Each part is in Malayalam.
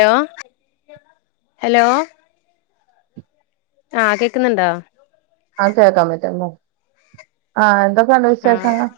ഹലോ ഹലോ ആ കേക്കുന്നുണ്ടോ ആ കേൾക്കാൻ പറ്റും എന്താന്ന് ആ എന്താന്ന് ന്തുണ്ട് ആഹ് വിശേഷങ്ങൾ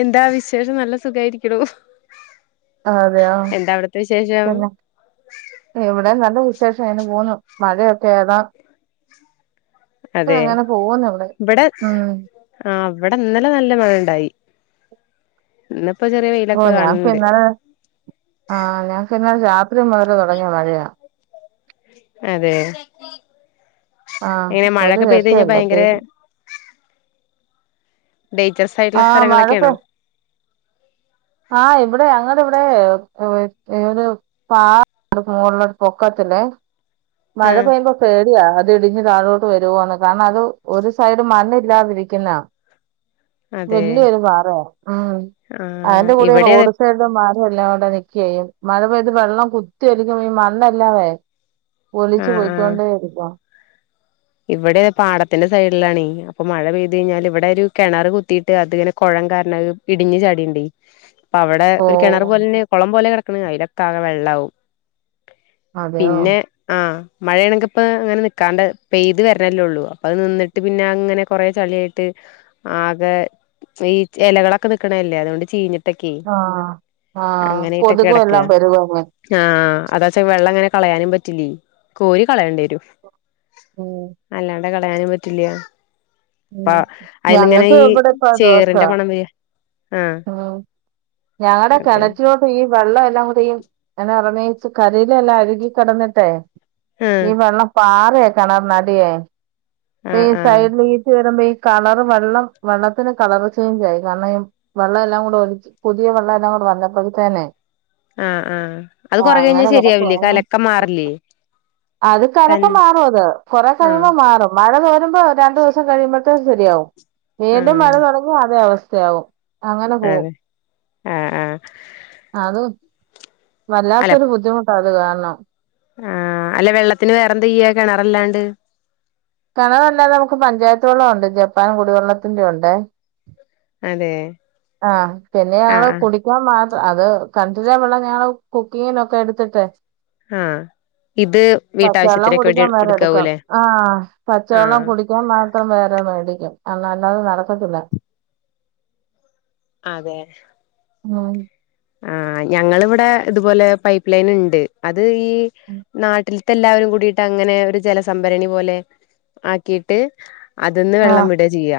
എന്താ വിശേഷം നല്ല സുഖമായിരിക്കണു അതെയോ പിന്നെ ഇവിടേം നല്ല വിശേഷം ഇങ്ങനെ പോണു മഴയൊക്കെ ഏതാ ഇവിടെ അതെ അങ്ങനെ പോകുന്നുണ്ട് ഇവിടെ ഉം. ആഹ് ഇവിടെ ഇന്നലെ നല്ല മഴണ്ടായി ഇന്ന് ഓ ഞാ പ്പം ഇന്നലെ ആ ഞാൻ [unintelligible] ത്രി മുതല് തുടങ്ങിയ മഴയാ അതെ ആ എങ്ങനെ ഒരു മഴയൊക്കെ പെയ്ത് കഴിഞ്ഞാൽ രസല്ല ഭയങ്കര [unintelligible] ഡേയിചെസ് ആയിട്ടുള്ള സ്ഥലങ്ങളൊക്കെയാണോ ആ ഇവിടെ അങ്ങടെ ഇവിടെ ഒ ഒരു പാ മോളില് പൊക്കത്തില്ലേ മഴ ആഹ് പെയ്യുമ്പോ പേടിയാ അ ഇതിടിഞ്ഞു താഴോട്ട് വരുവോന്ന് കാരണം അത് ഒരു സൈഡ് മണ്ണില്ലാതിരികിന്ന അതെ വല്ല്യരു പാറ മ് ആഹ് അയന്റെ കൂടെ ഈ ഇവിടെ അതെ റോഡ് സൈഡ് മാ എല്ലാം കൂടേ നിക്കെയും മഴ പെയ്ത് വെള്ളം കുത്തിയൊലിഞ്ഞു പോയി മണ്ണെല്ലാ വേ ഒലിച്ച് ആഹ് ആഹ് പോയ്ക്കോണ്ടേരിക്കാ ഇവിടെ പാടത്തിന്റെ സൈഡിലാണേ അപ്പൊ മഴ പെയ്തു കഴിഞ്ഞാൽ ഇവിടെ ഒരു കിണർ കുത്തീട്ട് അത്ങ്ങനെ കുഴം കാരണം ഇടിഞ്ഞ് ചാടിണ്ടേ അവടെ ഓ ഒരു കിണറ് പോലെന്നെ കുളം പോലെ ക ക്ണ് അയിലകാവേ വെള്ളാവും അതെയോ പിന്നെ ആഹ് മഴ ആണെങ്കി ഇപ്പ അങ്ങനെ നിക്കാണ്ട് പെയ്ത് വെര്ണല്ലെ ഒള്ളു അപ്പ അയ് നിന്നിട്ട് പിന്നെ അയ് ഇങ്ങനെ കൊറെ ചളി ആയിട്ട് ആകെ ഇപ്പ ഈ എലകളൊക്കെ നിക്ക്ണെ അല്ലെ അതോണ്ട് ചീഞ്ഞ് ആ ആ ആ കൊതുകും എല്ലാം വെരുവാന്നെ അതാച്ചാ വെള്ളം ഇങ്ങനെ കളയാനും പറ്റില്ലെ കോരി കളയെണ്ടി വെരും ഓ തെ കളയാനും പറ്റില്ലാ അപ്പ ഉം അയിന്ന് ഇങ്ങനെ ഞങ്ങക്ക് ഈ ഇവിടെ ഇപ്പ ചേറിന്റെ ദോഷവാ മണം വെ ഉം ഞങ്ങടെ അതെ കെണറ്റിലോട്ട് ഈ വെള്ള [unintelligible] [unintelligible] പ്പ കരിയില എല്ലാം അഴികി കെടന്നിട്ടെ ആഹ് ഈ വെള്ള പാ അതും എ കെണർന് അടിയെ ഇപ്പ ഈ ആഹ് ആഹ് സൈഡ് വീഴ്ച്ച വെരുമ്പ ഈ കളറ് വെള്ളം വെള്ളത്തിന് കളർ ചേഞ്ച് ആയി കാരണം ഈ വെള്ളം എല്ലാം കൂടെ ഒലിച്ച് പുതിയ വെള്ളം എല്ലാം കൂടെ വന്നപ്പെഴ്‌ത്തെനെ ആഹ് ആഹ് അത് ഓ കൊറേ കഴിഞ്ഞാ അങ്ങനെ ശരിയാവില്ലേ കെടക്കുവാന്ന് കലക്കം മാറില്ലേ അത് തൻ കലക്കം മാറും അത് കൊറെ ആഹ് കഴിയുമ്പോ മാറും മഴ തോരുമ്പോ രണ്ടു ദിവസം കഴിയുമ്പോ [unintelligible] ശരിയാവും വീണ്ടും ആഹ് മഴ തൊടങ്ങി അതേ അവസ് ആവും അങ്ങനെ പോവും അതെ ആഹ് ആഹ് അത് അല്ല വല്ലാത്തൊരു ബുദ്ധിമുട്ടാ ത് കാരണം ആഹ് അല്ല വെള്ളത്തിന് വേറെന്ത്‌ ചെയ്യാ കെണറല്ലാണ്ട് കെണറല്ലാതെ നമുക്ക് പഞ്ചായത്ത് വെള്ളം ഒണ്ട് ജപ്പാൻ കുടിവെള്ളത്തിന്റെ ഒണ്ടേ. തേ ആഹ് പിന്നെ ഞങ്ങള് കുടിക്കാൻ മാ അത് കെണറ്റിലെ വെള്ളം ഞങ്ങള് കുക്കിങ്ങിനൊക്കെ എടുത്തിട്ടേ ആഹ് ഇത് പച്ച വെള്ളം വീട്ടാവശ്യത്തിനൊക്കെ വേണ്ടി കുടിക്കാൻ വേറെ എടുക്കാ എടുക്കാവൂല്ലേ ആഹ് പച്ചവെള്ളം ആഹ് കുടിക്കാൻ മാത്രം വേറെ മേടിക്കും. ആഹ് അല്ലാതെ നടക്കത്തില്ല അതെ ഉം ആ ഞങ്ങളിവിടെ ഇതുപോലെ പൈപ്പ് ലൈൻ ഇണ്ട് അത് ഈ നാട്ടി എല്ലാവരും കൂടിട്ട് അങ്ങനെ ഒരു ജല സംഭരണി പോലെ ആക്കിട്ട് അതന്ന് വെള്ളം ആഹ് വിടാ ചെയ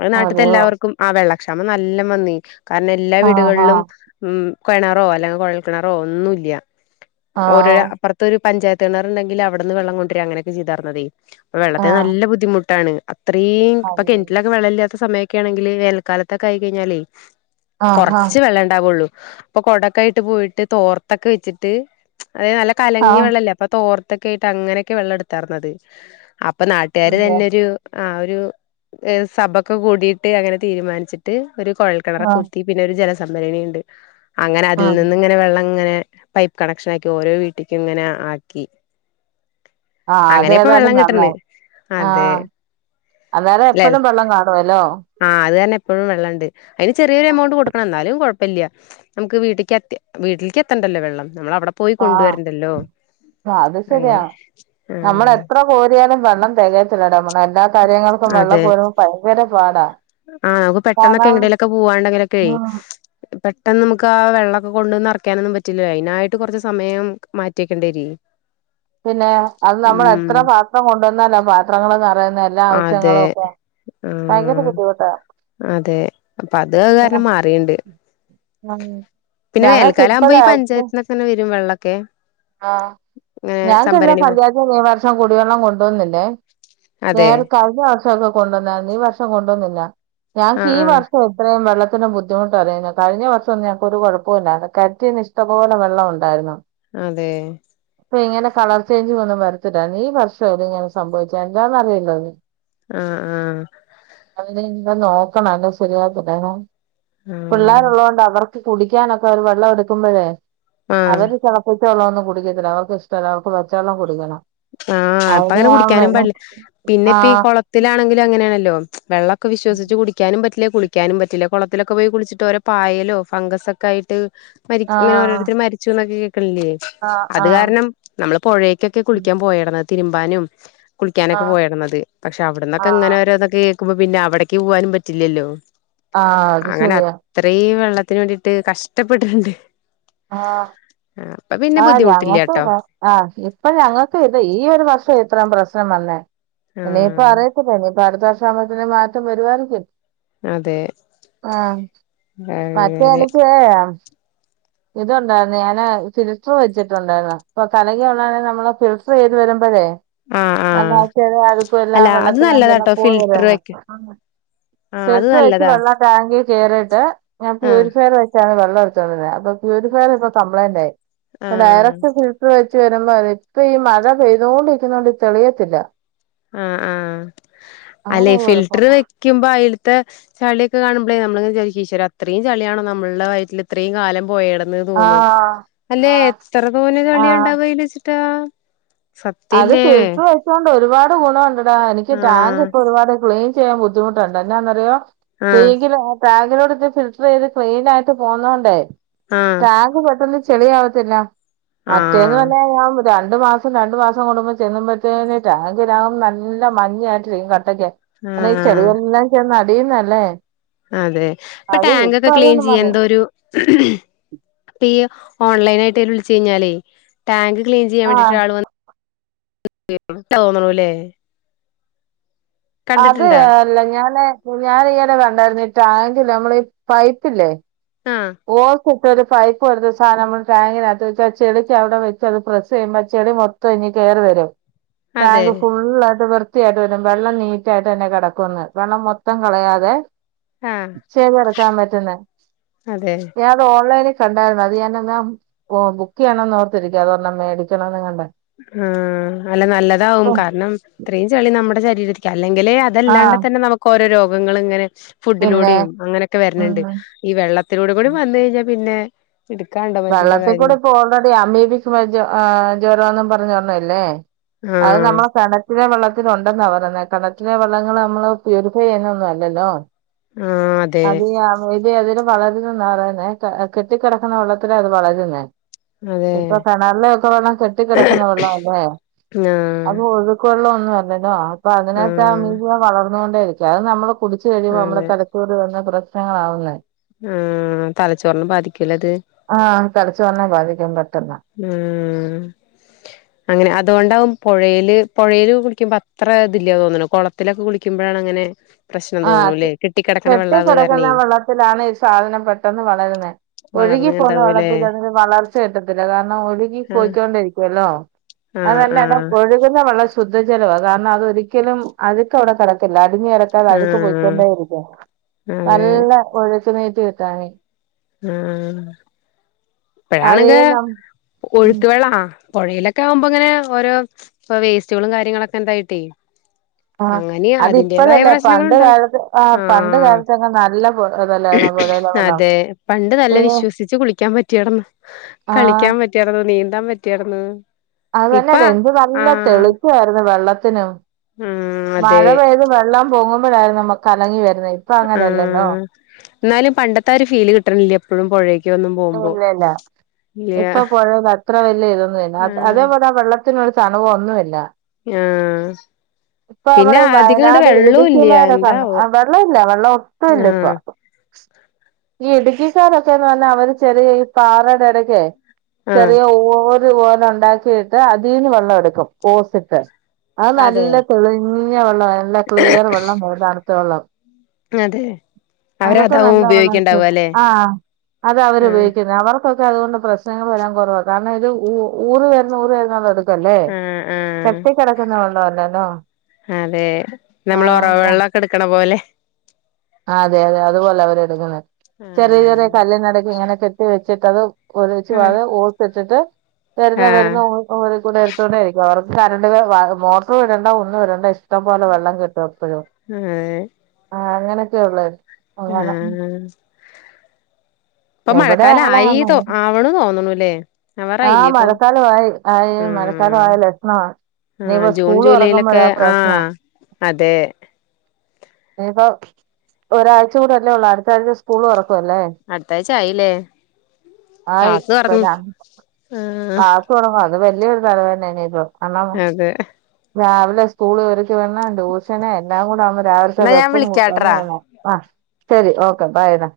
അതെ നാട്ടത്തെ അതെയോ എല്ലാവർക്കും ആ വെള്ള [unintelligible] നല്ല [unintelligible] കാരണ എല്ലാ ആഹ് വീടുകളിലും ആഹ് ഉം കിണാറോ അല്ലെ കുഴൽ കിണാറോ ഒന്നൂല്യ ഉം ഓരോരാ ആഹ് അപ്പുറത്തൊരു പഞ്ചായ കിണറണ്ടങ്കിൽ അവിടുന്ന് വെള്ളം കൊണ്ടുരാ അങ്ങനൊക്കെ ചെയ്തരന്നതേ പ്പ വെള്ളത്തിന് ആഹ് നല്ല ബുദ്ധിമുട്ടാണ് അത്രയും ഇപ്പൊ അതെ കിണറ്റിലൊക്കെ വെള്ളല്ല സമയൊക്കെ ആണെങ്കില് വേനൽക്കാലത്തൊക്കെ ആയി കഴിഞ്ഞാലേ ആഹ് ആഹ് കൊറച്ച് വെള്ള ഇണ്ടാവുള്ളൂ അപ്പൊ കൊടക്കായിട്ട് പോയിട്ട് തോർത്തൊക്കെ വെച്ചിട്ട് അതെ നല്ല കലങ്ങി ആഹ് വെള്ളല്ലേ അപ്പൊ തോർ തൊക്കെ ആയിട്ട് അങ്ങനെയൊക്കെ വെള്ളം എടുത്താരുന്നത് അ ഇപ്പൊ നാട്ടുകാര് അതെ തന്നെരു ആ ഒരു സഭക്കെ കൂടിയിട്ട് അങ്ങനെ തീരുമാനിച്ചിട്ട് ഒരു കുഴൽ കിണറ ആഹ് ഉം കുത്തി പിന്നെ ഒരു ജല സംഭരണിയിണ്ട് അങ്ങനെ അതിൽ ആഹ് നിന്നിങ്ങനെ വെള്ളങ്ങനെ പൈപ്പ് കണക്ഷൻ ആക്കി ഓരോ വീട്ടിക്കും ഇങ്ങനെ ആക്കി ആ അങ്ങനെ ഇപ്പ അതേതായാലും വെള്ളം കിട്ടണ് നന്നായി ആ അതെ അന്നേരം എപ്പഴും വെള്ളം കാണുവല്ലോ പ്പോഴും വെള്ളണ്ട് അതിന് ചെറിയൊരു എമൗണ്ട് കൊടുക്കണം എന്നാലും കൊഴ ഇപ്പല്യാ നമുക്ക് വീട്ടിക്ക് എത്തി വീട്ടിലേക്ക് എത്തണ്ടല്ലോ വെള്ളം നമ്മൾ അവിടെ പോയി ആ കൊണ്ടുവരണ്ടല്ലോ അത് അങ്ങനെ ശരിയാണ് നമ്മൾ ആഹ് എത്ര കോരിയാലും വെള്ളം തികയത്തില്ലടോ നമ്മ എല്ലാ കാര്യങ്ങൾക്കും വെള്ളം അതെ പോരുമ്പോൾ ഭയങ്കര പാടാ ആഹ് നമുക്ക് പെട്ടെന്നൊക്കെ കാരണം എങ്ങട്ടെങ്കിലൊക്കെ പോവാണ്ടെങ്കിലൊക്കെ ഉം പെട്ടെന്ന് നമുക്ക് ആ വെള്ളമൊക്കെ കൊണ്ടുവന്ന് നെറക്കാനൊന്നും പറ്റില്ല അതിനായിട്ട് കുറച്ച് സമയം മാറ്റി വെക്കണ്ടര്യ പിന്നെ അത് നമ്മൾ എത്ര പാത്രം കൊണ്ടോന്നാലാ പാത്രങ്ങൾ നിറയുന്നേ എല്ല അതെ ആവശ്യങ്ങളും ഒക്കെ ഭയങ്കര ആഹ് ബുദ്ധിമുട്ടാ അതെ അപ്പ അത് കാരണം മാറിണ്ട് [unintelligible] പിന്നെ ഞങ്ങൾക്ക് വേൽക്കാലാവുമ്പോ ഈ പഞ്ചായത്തിന്നൊക്കെ വരും വെള്ള ഓക്കെ ആ ഞാൻ ക്കിള്ള പോ പഞ്ചായത്ത് ഈ വർഷം കുടിവെള്ളം കൊണ്ടോന്നില്ലേ അതെ നേരെ കഴിഞ്ഞ വർഷംക്കെ കൊണ്ടോന്നായിരുന്നു ഈ വർഷം ഇപ്പ കൊണ്ടോന്നില്ല ഞാൻക്ക് ആഹ് ഈ ആഹ് വർഷം ഇത്രയും വെള്ള ത്തിനും ബുദ്ധിമുട്ട് അറിയുന്ന കഴിഞ്ഞ വർഷന്നുംഞങ്ങൾക്ക് ഒരു കുഴപ്പല്ലാരുന്നു കെൻറ്റീന്ന് ഇഷ്പോലെ വെള്ളംണ്ടായിരുന്നു. അതെ ഇപ്പൊ ഇങ്ങനെ കളർചേഞ്ച് ഒന്നും വരത്തില്ല ഈ വർഷ ഇങ്ങനെ സംഭവിച്ചാ എഎന്താന്നറിയില്ല ഇനി ആഹ ആഹ എന്നെ നോക്കണം ശരിയാവാത്തി ല്ല ആഹ് പിള്ളാര്‌ ഉള്ളതുകൊണ്ട് അവർക്ക് - കുടിക്കാനൊക്കെ അവര് വെള്ളം എടുക്കുമ്പഴേ- ആഹ് അവര് തെള തിളച്ചവെളളന്നും കുടിക്കത്തില്ല അവർക്ക് ഇഷ്ടല്ല പച്ചവെള്ളം കുടിക്കണം ആഹ അപ്പ അങ്ങനെ അതിന് കുടിക്കാനും പാടില്ല പിന്നെ ആ ഇപ്പ ഈ കുളത്തിലാണെങ്കിലും അങ്ങനെയാണ്. തോം വെള്ളം ഒ വിശ്വിച്ചച്ച് കുടിക്കാനും പറ്റി ലെ കുളിക്കാനും പറ്റില്ല കുളത്തിലൊക്കെ പോയി കുളിച്ചിട്ട് വല്ല പായലോ ഫംഗസ് ഒക്കെ ആയിട്ട് മരി ആഹ് ഓരോരുത്തര് മരിച്ചു എന്നൊക്കെ കേകു ല്യാ ആഹ് ആഹ് അത് ആഹ് കാരണം നമ്മള് പൊഴെക്കൊക്കെ കുളി ൻ പോയടന്ന് തിരുമ്പാനും കുളിക്കാനൊക്കെ ആഹ് പോയെരുന്നത് പക്ഷെ അവിടന്നൊക്കെ ഇങ്ങനെ ആഹ് ഒരുതൊക്കെ ക്കുമ്പോ പിന്നെവിടേക്ക് പോകാനും പറ്റില്ലല്ലോ ആഹ് അത് അങ്ങനെ ശരിയാ അത്രയും വെള്ളത്തിന് വേണ്ടീട്ട് കഷ് ഇഷ്ടപ്പെട്ടിട്ടുണ്ട് ആ പിന്നെ ആ ബുദ്ധിമുട്ടില്ല ഞങ്ങക്ക് ട്ടോ ആ ഇപ്പ ഞങ്ങൾ ഇത് ഈ ഒരു വർഷം ഇത്രയും പ്രശ്നം വന്നേ നേരത്തെ ആഹ് അറിയി [unintelligible] അടുത്ത വർഷാകുമ്പോഴത്തേക്ക് മാറ്റം വരുവായിരിക്കും അതെ ആ മറ്റേ അങ്ങനെ എനിക്ക് ഇത്ണ്ടായിരുന്നു ഞാന് [unintelligible] വെച്ചിട്ടുണ്ടായിരുന്നു അപ്പൊ കലങ്ങി വന്നാല് നമ്മള് ഫിൽറ്റർ ചെയ്ത് വരുമ്പളേ ആഹ് ആഹ് അല്ല അത് നല്ലതാട്ടോ ഫിൽട്ടർ വെക്ക [unintelligible] ആഹ് അത് ഫിൽറ്റർ വച്ച് നല്ലതാ വെള്ളം ടാങ്കി കേറീട്ട് ഞാൻ ആഹ് പ്യൂരിഫൈ ചെയ്തു നിങ്ങളുടെ അടുത്താണല്ലേ പ്യൂരിഫയർ ഇപ്പൊ കമ്പളയ്ന്റ് ആയി പ്പൊ ആഹ് ഡയറക്റ്റ് ഫിൽറ്റർ വെച്ച് പെരുമഴ ഇപ്പൊ മഴ പെയ്തൊണ്ടിരിക്കുന്നത്കൊണ്ട് തെളിയത്തില്ല. ആ അങ്ങനെ അല്ലെ ഒരു ഫിൽട്ടർ കുഴപ്പം വെക്കുമ്പോ അയിൽത്തെ ചെളിയൊക്കെ കാണുമ്പഴേ നമ്മള് വിചാരിക്കും ഈശ്വരാ ഇത്രയും ചെ ചെളിയൊക്കെ ഇത്രേം കാലം പോയടന്ന് ആ തോന്നും അല്ലെ ആ എത്ര തോനെ ആ ചെളിയ ഇണ്ടാവ അതിന്നു റ്റാ അത് ഫിൽറ്റർ വെച്ചൊണ്ട് ഒരുപാട് ഗുണോണ്ടടാ എനിക്ക്ടാങ്ക് ആഹ് പ്പൊരുപാട് ക്ലീൻ ചെയ്യാൻ ബുദ്ധിമുട്ടുണ്ട് എനന്നറിയോ ആഹ് ടേങ്കിലോ ആ ട്ടാ ഇതിലൂടെ ഇത് ഫിൽട്ടറെയ്ത് ക്ലീനായിട്ട് പോന്നോണ്ടേ ആഹ് ടാങ്ക് പെട്ടെന്ന് ചെളിയാവത്തില്ല മറ്റേന്ന് ആഹ് പിന്നെ ഞാൻ രണ്ട് മാസം രണ്ട് മാ സം കൂടുമ്പോ ചെല്ലുമ്പത്തേന് ടാഗ് ടാം നല്ല മഞ്ഞായിട്ടിരിക [unintelligible] ചെളിയെല്ലാം ചെന്ന [unintelligible] ന്നല്ലേ ആലെ ഇപ്പൊ ടാങ്കൊക്കെ ക്ലീൻ ചെയ്യാൻ മതി ന്തോരു പി ഓൺലൈനായിട്ട് ഓല് വിളിച് കയ്ഞാലെ ടാങ്ക് ക്ലീൻ ചെയ്യാൻ വേണ്ടിട്ട് ആഹ് ഒരാള് വ [unintelligible] ട്ടാവും തോന്നണല്ലേ അത് അല്ല ഞാന് ഞാനിങ്ങനെകണ്ടായിരുന്നു ടാങ്ക് ലെ നമ്മളെ ഈ പൈപ്പില്ലേ ആഹ് ഓ ക്ക്ട്ടൊ ഒരു പൈപ്പ് പോലത്തെ ഒരു സാനം നമ്മള് ടാങ്ങിനകത്ത് വെച്ച് ചെളിക്ക് അവിടെ വെച്ച് അത് പ്രസ്സെയ്യുമ്പോ ചെളി മൊത്തം ഇങ് കേറി വരും അതെ ടാങ്ക് ഫുള്ളായിട്ട് വൃ ത്യായിട്ട് വരും വെള്ളം നീറ്റായിട്ട് തന്നെ കെടക്കൊന്ന് വെള്ളം മൊത്തം കളയാതെ ആഹ് ചെവിയടക്കാം പറ്റുന്നെ അതെ ഞാൻ ഇത് ഓൺല യിനിൽ കണ്ടായിരുന്നു അത് ഞാനാ ന്നാആ ബുക്ക് ചെയ്യണം ഓർത്തിരിക്ക അതൊരെണ്ണം മേടിക്കണംന്ന് കണ്ട് ആ അല്ല ന അപ്പൊ [unintelligible] അല്ലെങ്കിലേ അതല്ലാണ്ട ആഹ് തന്നെ നമുക്ക് ഓരോ രോ അസുഖങ്ങളിങ്ങനെ പിന്നെ ഫുഡിലൂടിം അങ്ങനെക്കെ വരണണ്ട് ഉം ഈ വെള്ളത്തിലൂടെ കൂടിം വന്ന് കഴിഞ്ഞാ പിന്നെ എടുക്കാണ്ടോ മനുഷ്യന്റെ വെള്ളത്തിക്കൂടി കാര്യം ഇപ്പൊ ഓൾറെഡി അമീബിക്ക് വജ്വ ആ ജ്വരോന്നും പറ ഞ്‌ ഒരണ്ണല്ലേ അഅ് ആഹ് നമ്മളെ കെണറ്റിലെ വെള്ള ൽ ഉണ്ടെന്നാ പറഞ്ഞത് കെണറ്റിലെ വെള്ളങ്ങൾ നമ്മള് പ്യൂരിഫൈ ചെയ്യുന്ന ഒന്നും അല്ലല്ലോ. ആഹ് അതെ അതീയമീബി ഇ അതില് വളരുന്നാ പറയുന്നേ കെട്ടിക്കിടക്കുന്ന വെള്ളത്തിലാ അത് വളരുന്നേ അതെ ഇപ്പൊ കെണറിലൊക്കെ വെള്ളം കെട്ടിക്കിടക്കുന്ന വെള്ളം അല്ലേ ആഹ് അത് ഒഴുക്ക് വെള്ളം ന്നു പറഞ്ഞെന്നു ആ അപ്പൊ അതിനാത്ത് ആഹ് അമീബിയ വളർ ന്നോണ്ടെരിക്കും അത് നമ്മള് കുടിച്ച് കഴിയുബോ നമ്മള തല ന്നാ പ്രശ്നങ്ങളാവുന്നേ. ആ തലച്ചോറിനെ ബാധിക്കൂലത്. ആഹ് തലച്ചോറിനെ ബാധിക്കും പെട്ടെന്ന് ഉം അങ്ങനെ അതോണ്ടാവും പൊഴേല പൊഴേല് കുളിക്ക്ബോ അത്ര ഇതില്ല തോന്ന്ണ് കുളത്തിലൊക്കെ കുളിക്കുമ്പോഴാണ് അങ്ങനെ പ്രശ്നം ആ തോന്നണൂല്ലേ കെട്ടിക്കിടക്കണ വെള്ളാവ് കാരണേ കെട്ടിക്കിടക്കുന്ന വെള്ളത്തിലാണ്ഈ സാധനം പെട്ടെന്ന് വളരുന്നെ വളർന്ന് ഒഴുകിപ്പോകുന്ന ഇണ്ടാവൂല്ലേ വെള്ളത്തിൽ അതിന് വളർച്ച കിട്ടത്തില്ല കാരണം ഒഴുകി ആഹ് പോയിക്കൊണ്ടിരിക്കുവ ലോ ആഹ് അതല്ലട ആഹ് ഒഴുകുന്ന വെള്ള ശുദ്ധജലവാ കാരണം അതൊരിക്കലും അഴുക്ക് അവിടെ കെടക്കില്ല അടിഞ്‌ ത അഴുക്ക് ആഹ് പോയിക്കൊണ്ടേരിക്കാണ്. അതെ നല്ല ഒലിക്കുന്ന താണെ അ ആഹ് അതേ ഇപ്പഴാണെങ്കെ നം ഉം ഒഴുത്ത് വെള്ളാ പുഴയിലൊക്കെ ആകുമ്പോ ഇങ്ങനെ ഓരോ ഇപ്പോ വേസ്റ്റുകളും കാര്യങ്ങളൊക്കെ എന്തായിട്ടേ ആ അങ്ങനെ അതിന്റേതായ അതിപ്പഴല്ലേ പണ്ട് പ്രശ്നങ്ങളുണ്ടാവും കാലത്ത് ആ പണ്ട് ആഹ് കാലത്തൊക്കെ നല്ല ഇതല്ലായിരുന്നോ പുഴയിലെ വെള്ളം അതെ പണ്ട് നല്ല ഏഹ് വിശ്വസിച്ച് കുളിക്കാൻ പറ്റിയടന്ന ആഹ് കളിക്കാൻ പറ്റിടന്നോ നീന്ത എന്താൻ പറ്റിയടന്ന് അത് തന്നെ അല്ലേ എന്ത് നല്ല തെളിച്ചായിരുന്നു വെള്ളത്തിനും ഉം മഴ അതെ പെയ്ത് വെള്ളം പൊങ്ങും ഇപ്പോഴായിരുന്നു കലങ്ങി വരുന്നെ ഇപ്പൊ ആ അങ്ങനെയല്ലല്ലോ എന്നാലും പണ്ടത്താരൂ ഫീല് കിട്ടണില്ലേ എപ്പോഴും പുഴയില് ഇല്ല ഇല്ല ഇപ്പൊ പുഴയിൽ അത്ര വലിയ ഇതൊന്നും ഇല്ല ആഹ് അതേപോലെ വെള്ള ത്തിനൊരു തണുവോ ഒന്നുമില്ല ആഹ് ഇപ്പൊ പിന്നെ നമ്മടെ ഈ അധികം അങ്ങട് വയനാട് വെള്ളോം ഇല്ല ഇടുക്കിമാനൊ എന്താവോ വെള്ളം ഇല്ല വെള്ളം ഒട്ടുമില്ല ഇപ്പൊ ആഹ് ഈ ഇടുക്കിക്കാരൊക്കെയെന്നു പറഞ്ഞാ അവര് ചെറിയ ഈ പാറടെ ഇടക്കെ ആഹ് ചെറിയ ഓവ് ഇത് പോലെ ഉണ്ടാക്കിട്ട് അതീന്ന് വെള്ളം എടുക്കും ഓസിട്ട് അത് അതെ നല്ല തെളിഞ്ഞ വെള്ളം നല്ല ക്ലിയർ വെള്ളം ഏതാണ് പച്ചവെള്ളം അതെ അതൊക്കെ അവരതാവും നല്ല വെള്ളമായിട്ട് ഉപയോഗിക്കണ്ടാവ അല്ലെ ആഹ് അത ആഹ് അവരുപയോഗിക്കുന്ന അവർ ക്കെതുകൊണ്ട് പ്രശ്നങ്ങൾ വരാൻ കുറവാണ് കാരണം ഇത് ഊ ഊറി വരുന്ന ഊറി വരുന്ന വെള്ളം ല്ലേ ആഹ് ആഹ് കെട്ടി കിടക്കുന്ന വെള്ളല്ല ആ അതെ നമ്മൾ ഉറവ് വെള്ളമൊക്കെ എടുക്കണ പോലെ അതെ അതെ അതുപോലെ അവരെ എടുക്കുന്ന ചെറിയ ആഹ് ചെറിയ കല്ലിന്റെയിടക്ക് ഇങ്ങനെ കെട്ടി വെച്ചിട്ടത് ഒരൂച്ചേ ആഹ് വായേ ഓസിട്ട് എന്നിട്ട് തരുന്ന ആഹ് വരുന്ന കോരി എരുത്തുകോണ്ടേ ആയിരിക്കും അവർക്ക് കറണ്ട് മോട്ടർ ഇടണ്ട ഒന്നും ഇടണ്ട ഇഷ്ടംപലെ വെള്ളം കിട്ടും എപ്പഴും ഹേ.. ആ അങ്ങനെ ത്തെ ഉള്ള ആഹ് ഇപ്പൊ എവിടെ മഴക്കാല ആളാണ് ആയിതോ ആവണ തോന്നണ ല്ലെ ആ മഴക്കാലമവായി ആയി ഉം മഴക്കാലമായ ലക്ഷണാ ആഹ് ഇനിയിപ്പ ജൂൺ സ്കൂള് തുറക്കുമ്പോഴ ജൂലൈയിലൊക്കെ പ്രശ്ന ആഹ് അതെ ഇപ്പൊ ഒരാഴ്ച കൂടെ അല്ലേ ഉള്ളൂ അടുത്ത ആഴ്ച സ്കൂൾ തുറക് അടുത്ത ആയിച്ച ആയി ല്ലേ ക്ലാസ് തുറ ആക്കു [inaudible] അത് വലിയൊരു തലവേനന്നേ ഇപ്പൊ അതെ രാവിലെ സ്കൂള് ഒരുക്കിവിടണം ട്യൂഷന് എല്ലാം കൂടെ ആവു രാവിലത്ത എന്നാ ഞാൻ വെപ്പും വിളിക്കാട്രാ [inaudible] ണം ആ ശരി ഓക്കെ ബൈ ഡാ